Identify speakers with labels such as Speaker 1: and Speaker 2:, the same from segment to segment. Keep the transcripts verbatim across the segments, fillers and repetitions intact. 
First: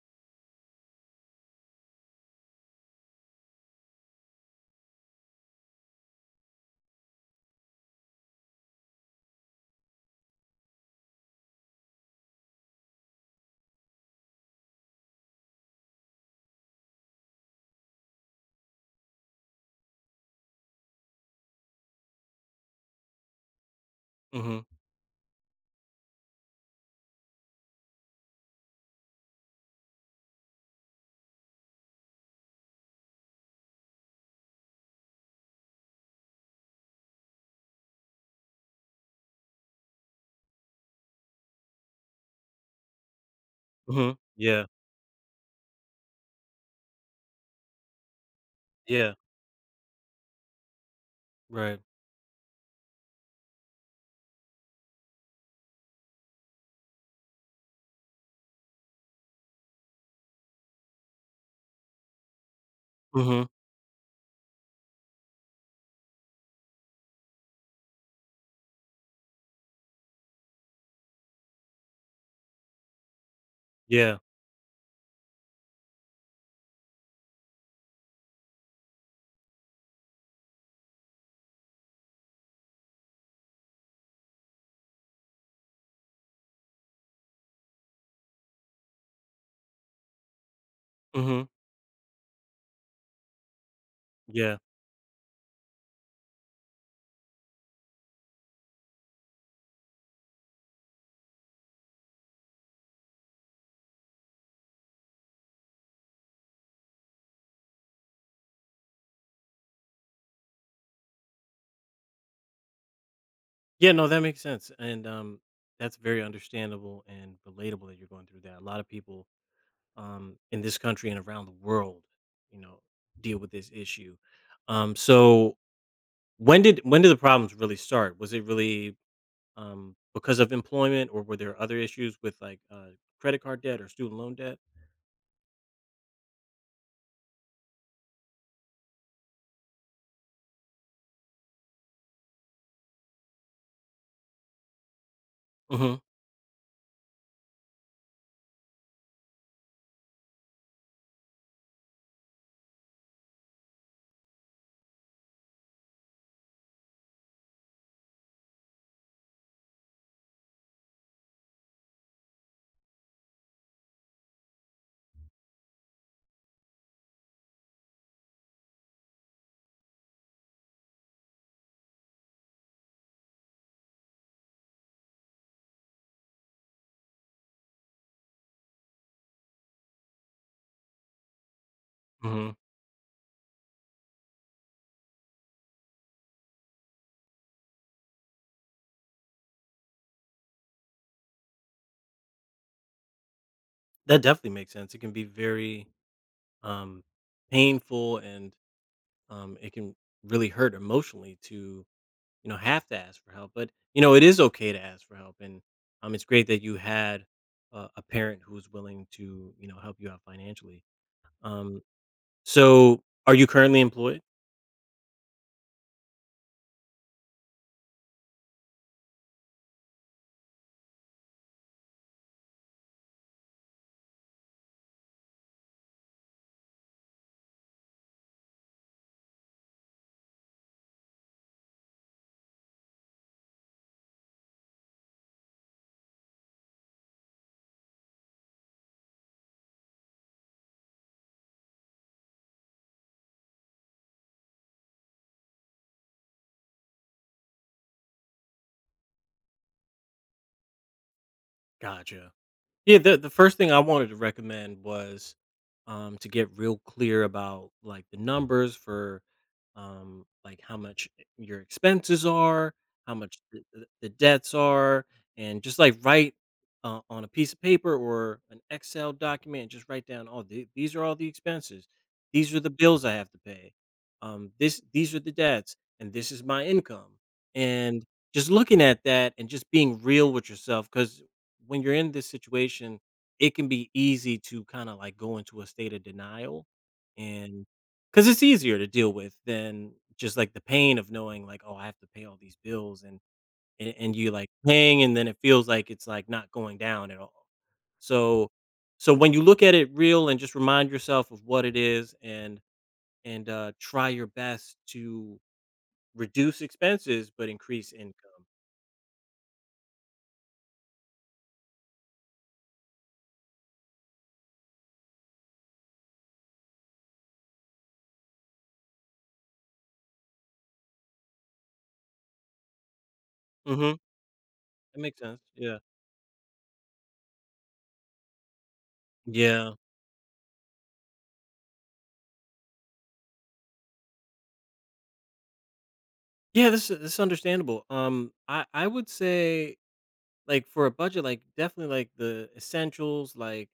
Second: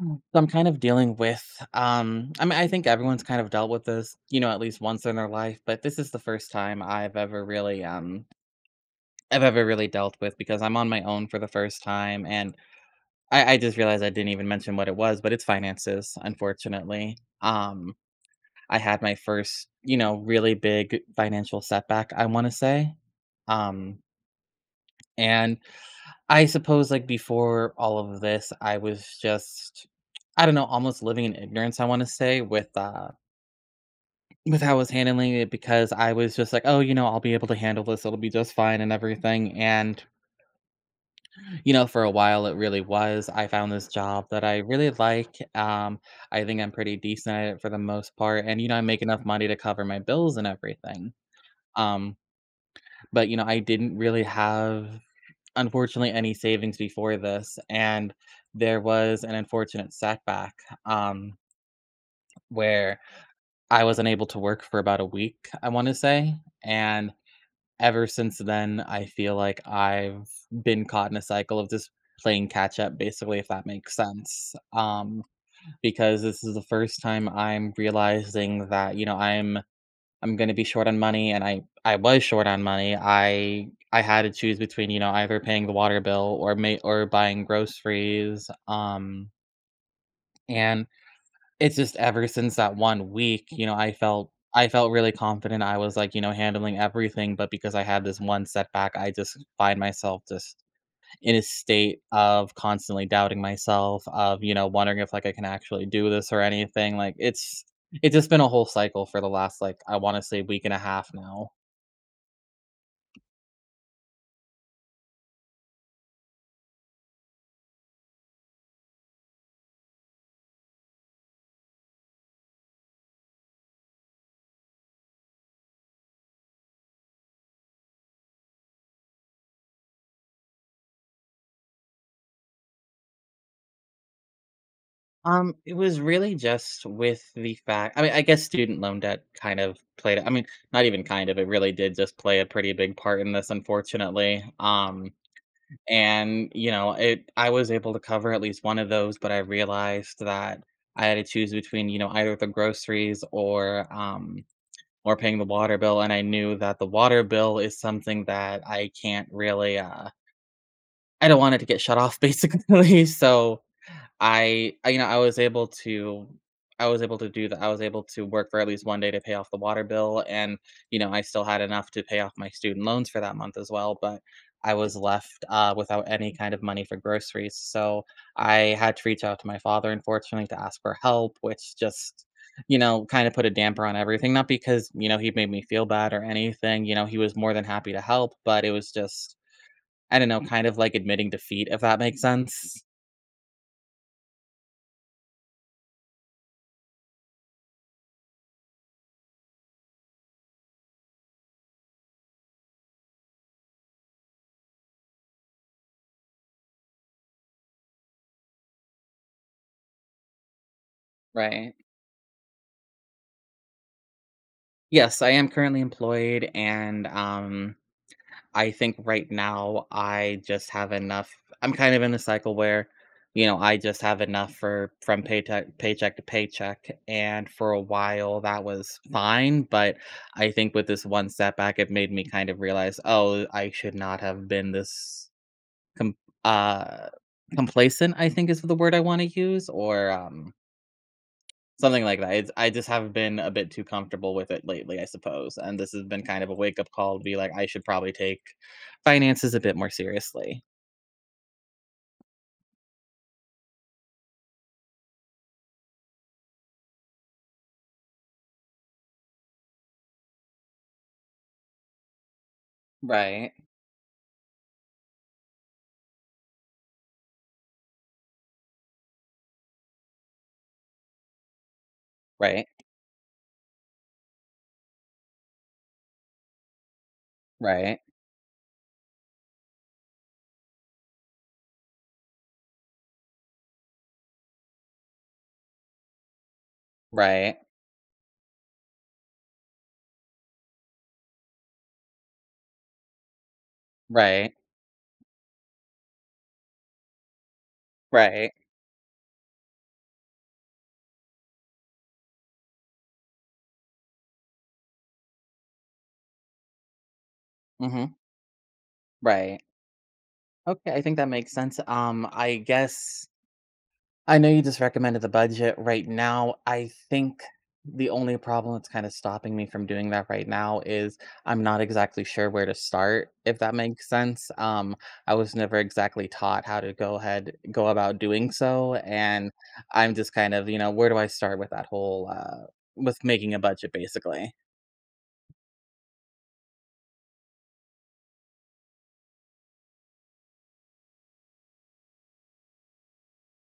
Speaker 1: Mm. So I'm kind of dealing with, um, I mean, I think everyone's kind of dealt with this, you know, at least once in their life, but this is the first time I've ever really, um, I've ever really dealt with because I'm on my own for the first time. And I, I just realized I didn't even mention what it was, but it's finances, unfortunately. Um, I had my first, you know, really big financial setback, I want to say. Um,
Speaker 2: Mhm.
Speaker 1: and I suppose, like, before all of this, I was just, I don't know, almost living in ignorance, I wanna say, with, uh with how I was handling it because I was just like, "Oh, you know, I'll be able to handle this, it'll be just fine and everything," and, you know, for a while, it really was. I found this
Speaker 2: Mhm.
Speaker 1: job that I
Speaker 2: Yeah.
Speaker 1: really like, um, I think I'm pretty decent at it for the most part, and, you know, I make
Speaker 2: Yeah.
Speaker 1: enough money to cover my bills and everything,
Speaker 2: Right.
Speaker 1: um, but, you know, I didn't really have unfortunately any savings before this, and there was an unfortunate setback, um, where
Speaker 2: Mhm.
Speaker 1: I was unable to work for about a week, I wanna say, and ever since then, I feel like I've been caught in a cycle of just playing catch up, basically, if that makes
Speaker 2: Yeah.
Speaker 1: sense, um, because this is the first time I'm realizing that, you know, I'm I'm gonna be short on money, and I I was short on money. I I had to choose between you know either paying the water bill or may or buying groceries. Um, and
Speaker 2: Mhm.
Speaker 1: it's just ever since that one week, you know, I felt
Speaker 2: Yeah.
Speaker 1: I felt really confident. I was like you know handling everything, but because I had this one setback, I just find myself just in a state of constantly doubting myself, of you know wondering if like I can actually do this or anything. Like it's it's just been a whole cycle for the last like I want to say week and a half now.
Speaker 2: Yeah, no, that makes sense, and um, that's very understandable and relatable that you're going through that. A lot of people um, in this country and around the world you know, deal with this issue. Um, so when did when did the problems really start? Was it really um, because of employment, or were there other issues with, like, uh, credit card debt or student loan debt?
Speaker 1: Um, it was really just with the fact I mean, I guess student loan debt kind of played I mean, not even kind of, it really did just play a pretty big part in this, unfortunately. Um,
Speaker 2: Mhm.
Speaker 1: and, you know, it I was able to cover at least one of those, but I realized that I had to choose between, you know, either the groceries or um or paying the water bill. And I knew that the water bill is something that I can't really uh I don't want it to get shut off basically. So I I you know, I was able to I was able to do that. I was able to work for at least one day to pay off the water bill, and, you know, I still had enough to pay off my student loans for that month as well, but I was left, uh, without any kind of money for groceries, so I had to reach out to my father, unfortunately, to ask for help, which just,
Speaker 2: Mhm.
Speaker 1: you know, kinda put a damper on everything, not because, you know, he made me feel bad or anything, you know, he was more than happy to help, but it was just, I don't know, kind of like admitting defeat, if that makes sense.
Speaker 2: That definitely makes sense. It can be very um, painful, and um, it can really hurt emotionally to you know have to ask for help, but you know it is okay to ask for help, and um, it's great that you had uh, a parent who's willing to you know help you out financially.
Speaker 1: Right.
Speaker 2: Um, so are you currently employed?
Speaker 1: Yes, I am currently employed, and, um, I think right now I just have enough I'm kind of in a cycle where, you know, I just have enough for from paycheck paycheck to paycheck, and for a while that was fine, but I think with this one setback, it made me kind of realize, "Oh, I should not have been this com uh, complacent," I think is the word I wanna use, or, um Something like that. It's I just have been a bit too comfortable with it lately, I suppose, and this has been kind of a wake-up call to be like, "I should probably take finances a bit more seriously."
Speaker 2: Gotcha. Yeah, the the first thing I wanted to recommend was um, to get real clear about, like, the numbers for um, like how much eh, your expenses are, how much
Speaker 1: Right,
Speaker 2: the, the the debts are, and just, like, write uh, on a piece of paper or an Excel document. Just write down, oh, the, these are all the expenses, these are
Speaker 1: right,
Speaker 2: the bills I have to pay, um, this these are the debts, and this is my income,
Speaker 1: right,
Speaker 2: and just looking at that and just being real with yourself because when you're in this situation, it can be easy to kind of like go into a state of denial
Speaker 1: right,
Speaker 2: and because it's easier to deal with than just like the pain of knowing, like, oh, I have to pay all these bills and and, and you like
Speaker 1: right,
Speaker 2: paying, and then it feels like it's like not going down at all. So
Speaker 1: right.
Speaker 2: so when you look at it real and just remind yourself of what it is, and and uh try your best to reduce expenses but increase
Speaker 1: Mhm,
Speaker 2: income.
Speaker 1: right. Okay, I think that makes sense. Um, I guess I know you just recommended the budget right now. I think the only problem that's kind of stopping me from doing that right now is I'm not exactly sure where to start, if that
Speaker 2: Mm-hmm.
Speaker 1: makes sense. Um,
Speaker 2: That makes
Speaker 1: I
Speaker 2: sense.
Speaker 1: was
Speaker 2: Yeah.
Speaker 1: never exactly taught how to go ahead, go about doing so. And
Speaker 2: Yeah.
Speaker 1: I'm just kind of, you know, where do I start with that whole, uh, with making a budget basically?
Speaker 2: Yeah, this is this is understandable. Um, I I would say, like, for a budget, like definitely, like, the essentials, like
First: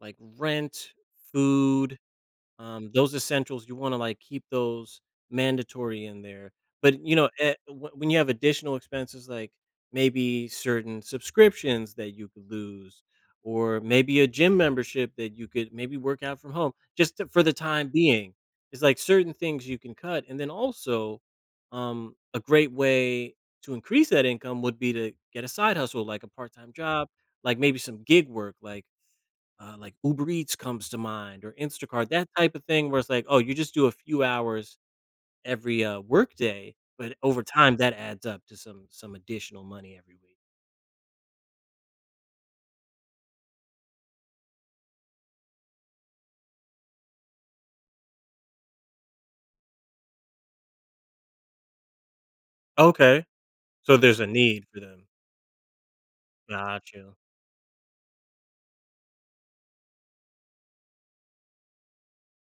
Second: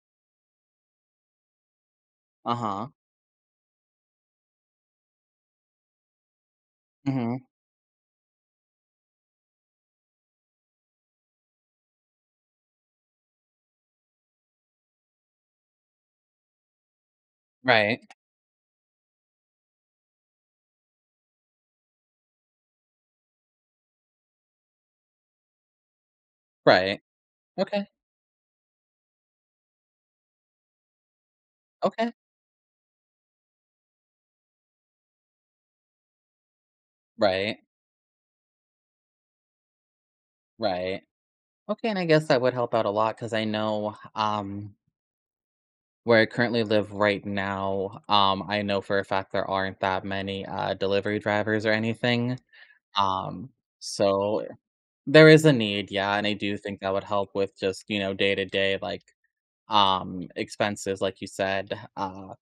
Speaker 2: like rent, food.
Speaker 1: Uh huh.
Speaker 2: Um, those essentials, you wanna, like, keep those mandatory in there, but you know,
Speaker 1: Mm-hmm.
Speaker 2: eh, wh when you have additional expenses, like, maybe certain subscriptions that you could lose or maybe a gym membership that you could maybe work out from home, just to for the time
Speaker 1: Right.
Speaker 2: being. It's, like, certain things you can cut, and then also, um, a great way to increase that income would be to get a side hustle, like a part-time
Speaker 1: Right.
Speaker 2: job, like, maybe
Speaker 1: Okay.
Speaker 2: some gig work, like uh, like Uber Eats comes to mind, or Instacart,
Speaker 1: Okay.
Speaker 2: that type of thing where it's like, oh, you just do a few hours every uh, workday, but over
Speaker 1: Right.
Speaker 2: time that adds up to some some additional money every week.
Speaker 1: Right. Okay. And I guess that would help out a lot because I know, um, Where I currently live right now, um, I know for a fact there aren't that many, uh, delivery drivers or anything,
Speaker 2: Okay,
Speaker 1: um,
Speaker 2: so there's a
Speaker 1: so
Speaker 2: need for them.
Speaker 1: there is a need, yeah, and I do think that would
Speaker 2: Gotcha.
Speaker 1: help with just, you know, day to day, like, um, expenses, like you said, uh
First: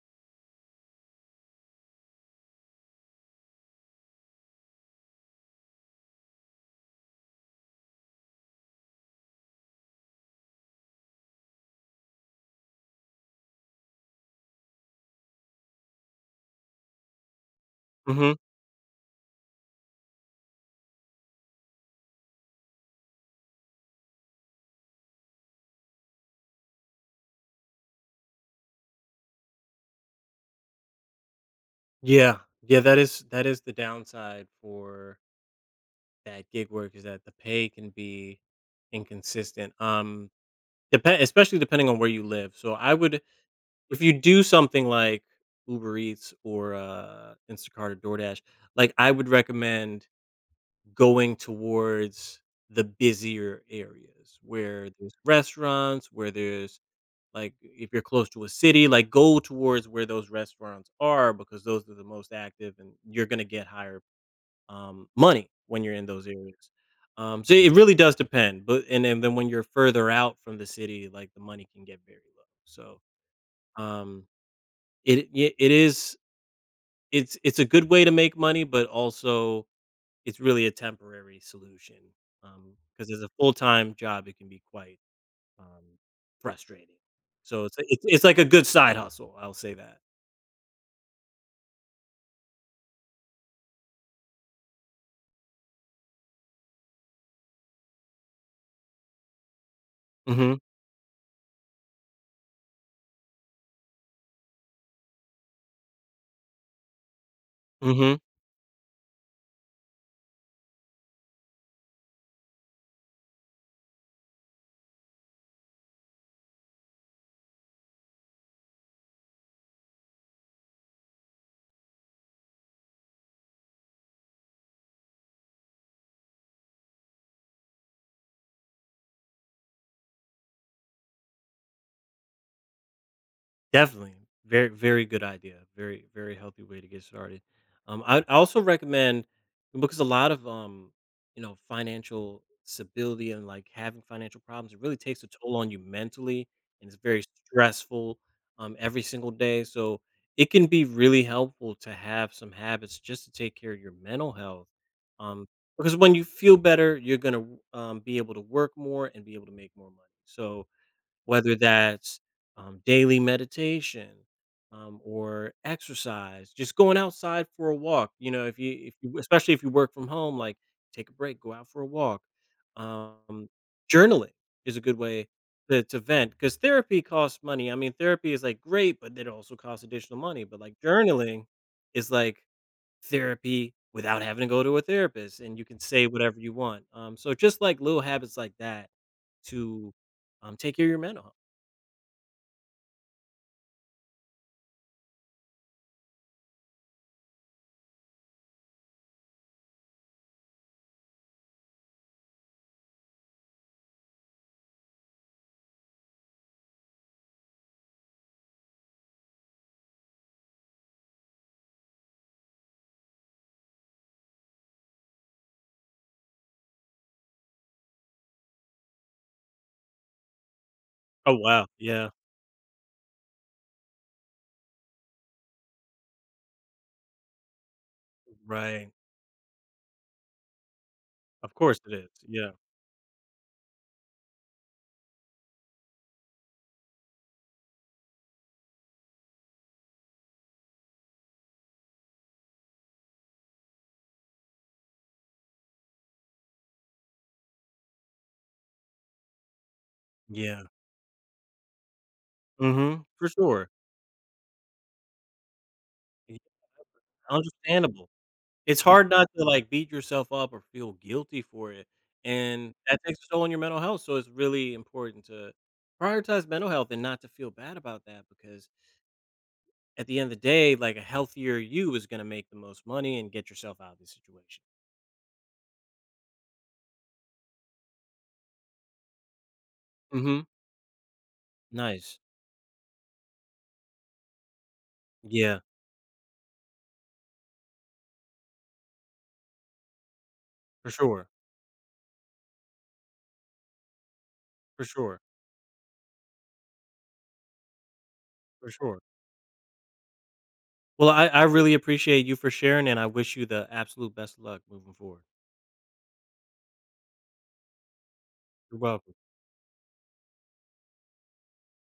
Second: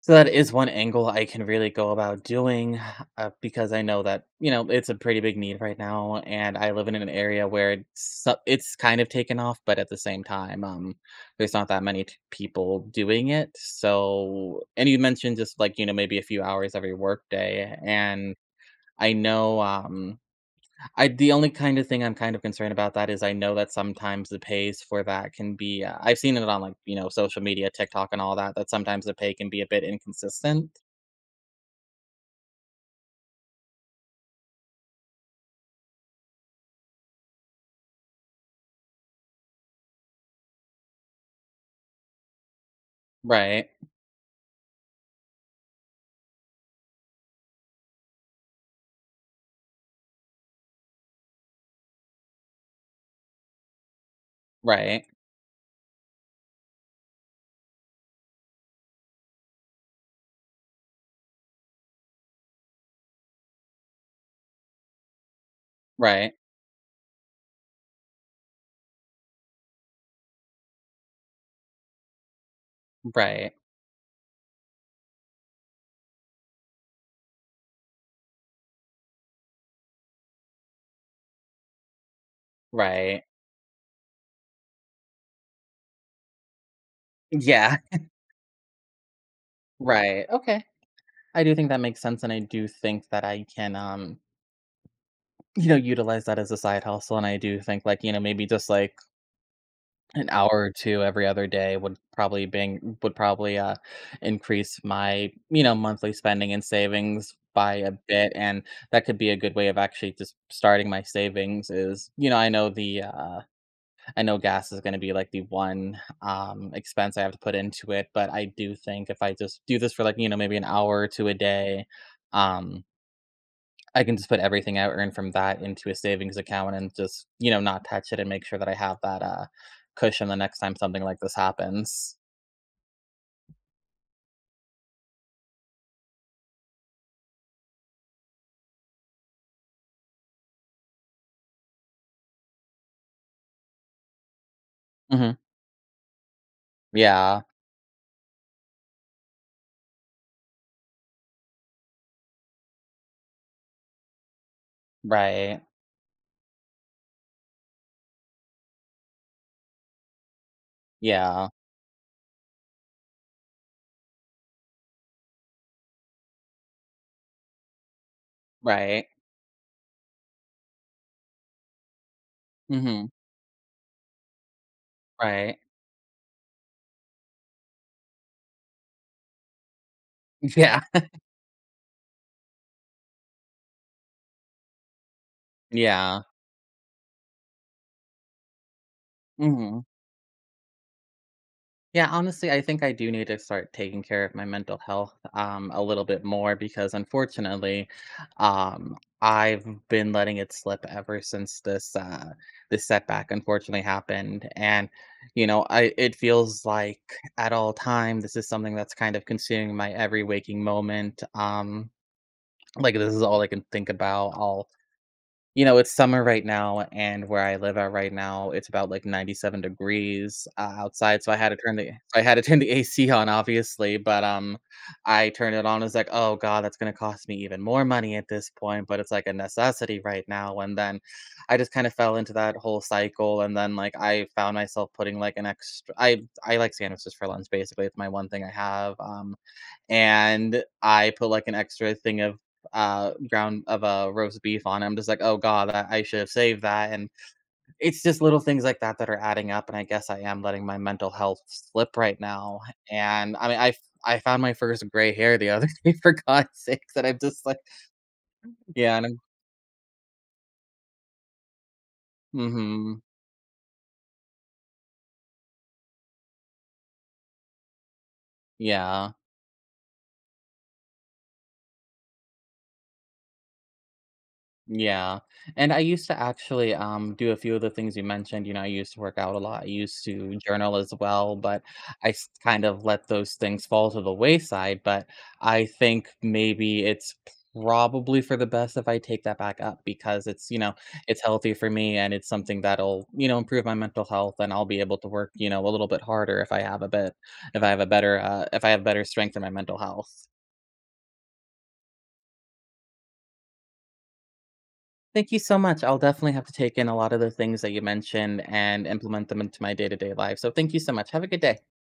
Speaker 1: so that is one angle I can really go about doing, uh, because I know that, you know, it's a pretty big need right now, and I live in an area where it's so- it's kind of taken off, but at the same time, um, there's not that many t- people doing it. So, and you mentioned just like, you know, maybe a few hours every workday,
Speaker 2: Hmm.
Speaker 1: and I know um I the only kind of thing I'm kind of concerned about that is I know that sometimes the pays for that can be uh, I've seen it on like you know social media TikTok and all that that sometimes the pay can be a bit inconsistent.
Speaker 2: Yeah, yeah, that is that is the downside for that gig work is that the pay can be inconsistent. Um, depend especially depending on where you live. So I would
Speaker 1: Right,
Speaker 2: If you do something like Uber Eats or uh, Instacart or DoorDash, like, I would recommend going towards the busier areas where
Speaker 1: right,
Speaker 2: there's restaurants, where there's, like, if you're close to a city, like, go towards where those restaurants are because those are the most active, and you're gonna get higher um, money when you're in those
Speaker 1: right,
Speaker 2: areas. Um, so it really does depend, but and then then when you're further out from the city, like, the money can get very low. So,
Speaker 1: right,
Speaker 2: um it I it is it's it's a good way to make money, but also it's really a temporary solution, because as
Speaker 1: right.
Speaker 2: a full-time job, it can be quite um, frustrating. So it's
Speaker 1: Yeah,
Speaker 2: it's it's like a good side hustle, I'll say that.
Speaker 1: right, okay. I do think that makes sense, and I do think that I can, um, you know, utilize that as a side hustle, and I do think, like, you know, maybe just, like, an hour
Speaker 2: Mhm.
Speaker 1: or two every other day would probably bring would probably, uh, increase my, you know, monthly spending and savings by a
Speaker 2: Mhm.
Speaker 1: bit, and that could be a good way of actually just starting my savings is you know, I know the, uh I know gas is going to be like the one um, expense I have to put into it, but I do think if I just do this for like you know maybe an hour to a day, um, I can just put everything I earn from that into a savings account and just you know not touch it and make sure that I have that uh, cushion the next time something like this happens.
Speaker 2: Definitely. Very, very good idea. Very, very healthy way to get started. Um, I, I also recommend because a lot of um, you know, financial stability and, like, having financial problems, it really takes a
Speaker 1: Hmm.
Speaker 2: toll on you mentally, and it's very
Speaker 1: Yeah.
Speaker 2: stressful um every single day. So it can be really helpful to have some habits just to take care of your mental health. Um,
Speaker 1: Right.
Speaker 2: because when you feel better, you're gonna um, be able to work more and be able to make more money. So
Speaker 1: Yeah.
Speaker 2: whether that's um, daily meditation, um, or exercise, just going outside for a walk, you know, if you if
Speaker 1: Right.
Speaker 2: you especially if you work from home, like, take a break, go out for a walk.
Speaker 1: Hmm.
Speaker 2: Um, Journaling is a good way
Speaker 1: Right.
Speaker 2: to to vent, because therapy costs money. I mean, therapy is, like, great, but it also costs additional money, but, like,
Speaker 1: Yeah.
Speaker 2: journaling is like therapy without having to go to a therapist, and you can say
Speaker 1: Yeah.
Speaker 2: whatever you want. Um, so just, like, little habits like that
Speaker 1: Hmm.
Speaker 2: to um, take care of your mental health.
Speaker 1: Yeah, honestly, I think I do need to start taking care of my mental health um, a little bit more because unfortunately, um, I've been letting it slip ever since this uh, this setback unfortunately happened, and you know, I it feels like at all time this is something that's kind of consuming my every waking moment. Um, like this is all I can think about. You know, it's summer right now, and where I live at right now, it's about like ninety-seven degrees o outside, so
Speaker 2: Oh,
Speaker 1: I had to
Speaker 2: wow.
Speaker 1: turn the
Speaker 2: Yeah.
Speaker 1: so I had to turn the A C on, obviously, but, um, I turned it on, I like, "Oh god, that's gonna cost me even more money at this point,"
Speaker 2: Right.
Speaker 1: but it's like a necessity right now, and then
Speaker 2: Of
Speaker 1: I just
Speaker 2: course
Speaker 1: kinda
Speaker 2: it is.
Speaker 1: fell into
Speaker 2: Yeah.
Speaker 1: that whole cycle, and then, like, I found myself putting, like, an extra I I like sandwiches for lunch, basically, it's my one thing I have, um and I put like an extra thing of uh ground of a uh, roast beef on it. I'm just like, oh god, I, I should have saved that. And it's just little things like that that are adding up. And I guess I am
Speaker 2: Yeah.
Speaker 1: letting my mental health slip right now.
Speaker 2: Mhm. For
Speaker 1: And I mean,
Speaker 2: sure.
Speaker 1: I I found my first gray hair the other day for
Speaker 2: Yeah,
Speaker 1: God's sakes, and I'm just like,
Speaker 2: understandable. It's
Speaker 1: yeah, and
Speaker 2: hard
Speaker 1: I'm,
Speaker 2: not to, like, beat yourself up or feel guilty for it, and that
Speaker 1: hmm
Speaker 2: takes a toll on your mental health, so it's really important to prioritize mental health and not to feel bad about that because
Speaker 1: yeah.
Speaker 2: at the end of the day, like, a healthier you is gonna make the most money and get yourself out of the situation.
Speaker 1: Yeah, and I used to actually, um, do a few of the things you mentioned, you know, I used to work out a lot, I used to
Speaker 2: Mhm.
Speaker 1: journal as well, but I
Speaker 2: Nice.
Speaker 1: s kind of let those things fall to the wayside, but
Speaker 2: Yeah.
Speaker 1: I think maybe it's, probably for the best if I take that back up because it's, you know,
Speaker 2: For
Speaker 1: it's
Speaker 2: sure.
Speaker 1: healthy for me and it's something that'll, you know, improve my mental health and I'll be
Speaker 2: For
Speaker 1: able to
Speaker 2: sure.
Speaker 1: work, you know, a little bit harder if I have a bit if I have a better, uh if I
Speaker 2: For
Speaker 1: have
Speaker 2: sure.
Speaker 1: better strength in my mental health.
Speaker 2: Well, I I really appreciate you for sharing, and I wish you the absolute best luck moving forward.
Speaker 1: Thank you so much. I'll definitely have to take in a lot of the things that you mentioned
Speaker 2: You're
Speaker 1: and
Speaker 2: welcome.
Speaker 1: implement them into my day to day life. So thank you so much. Have a good day.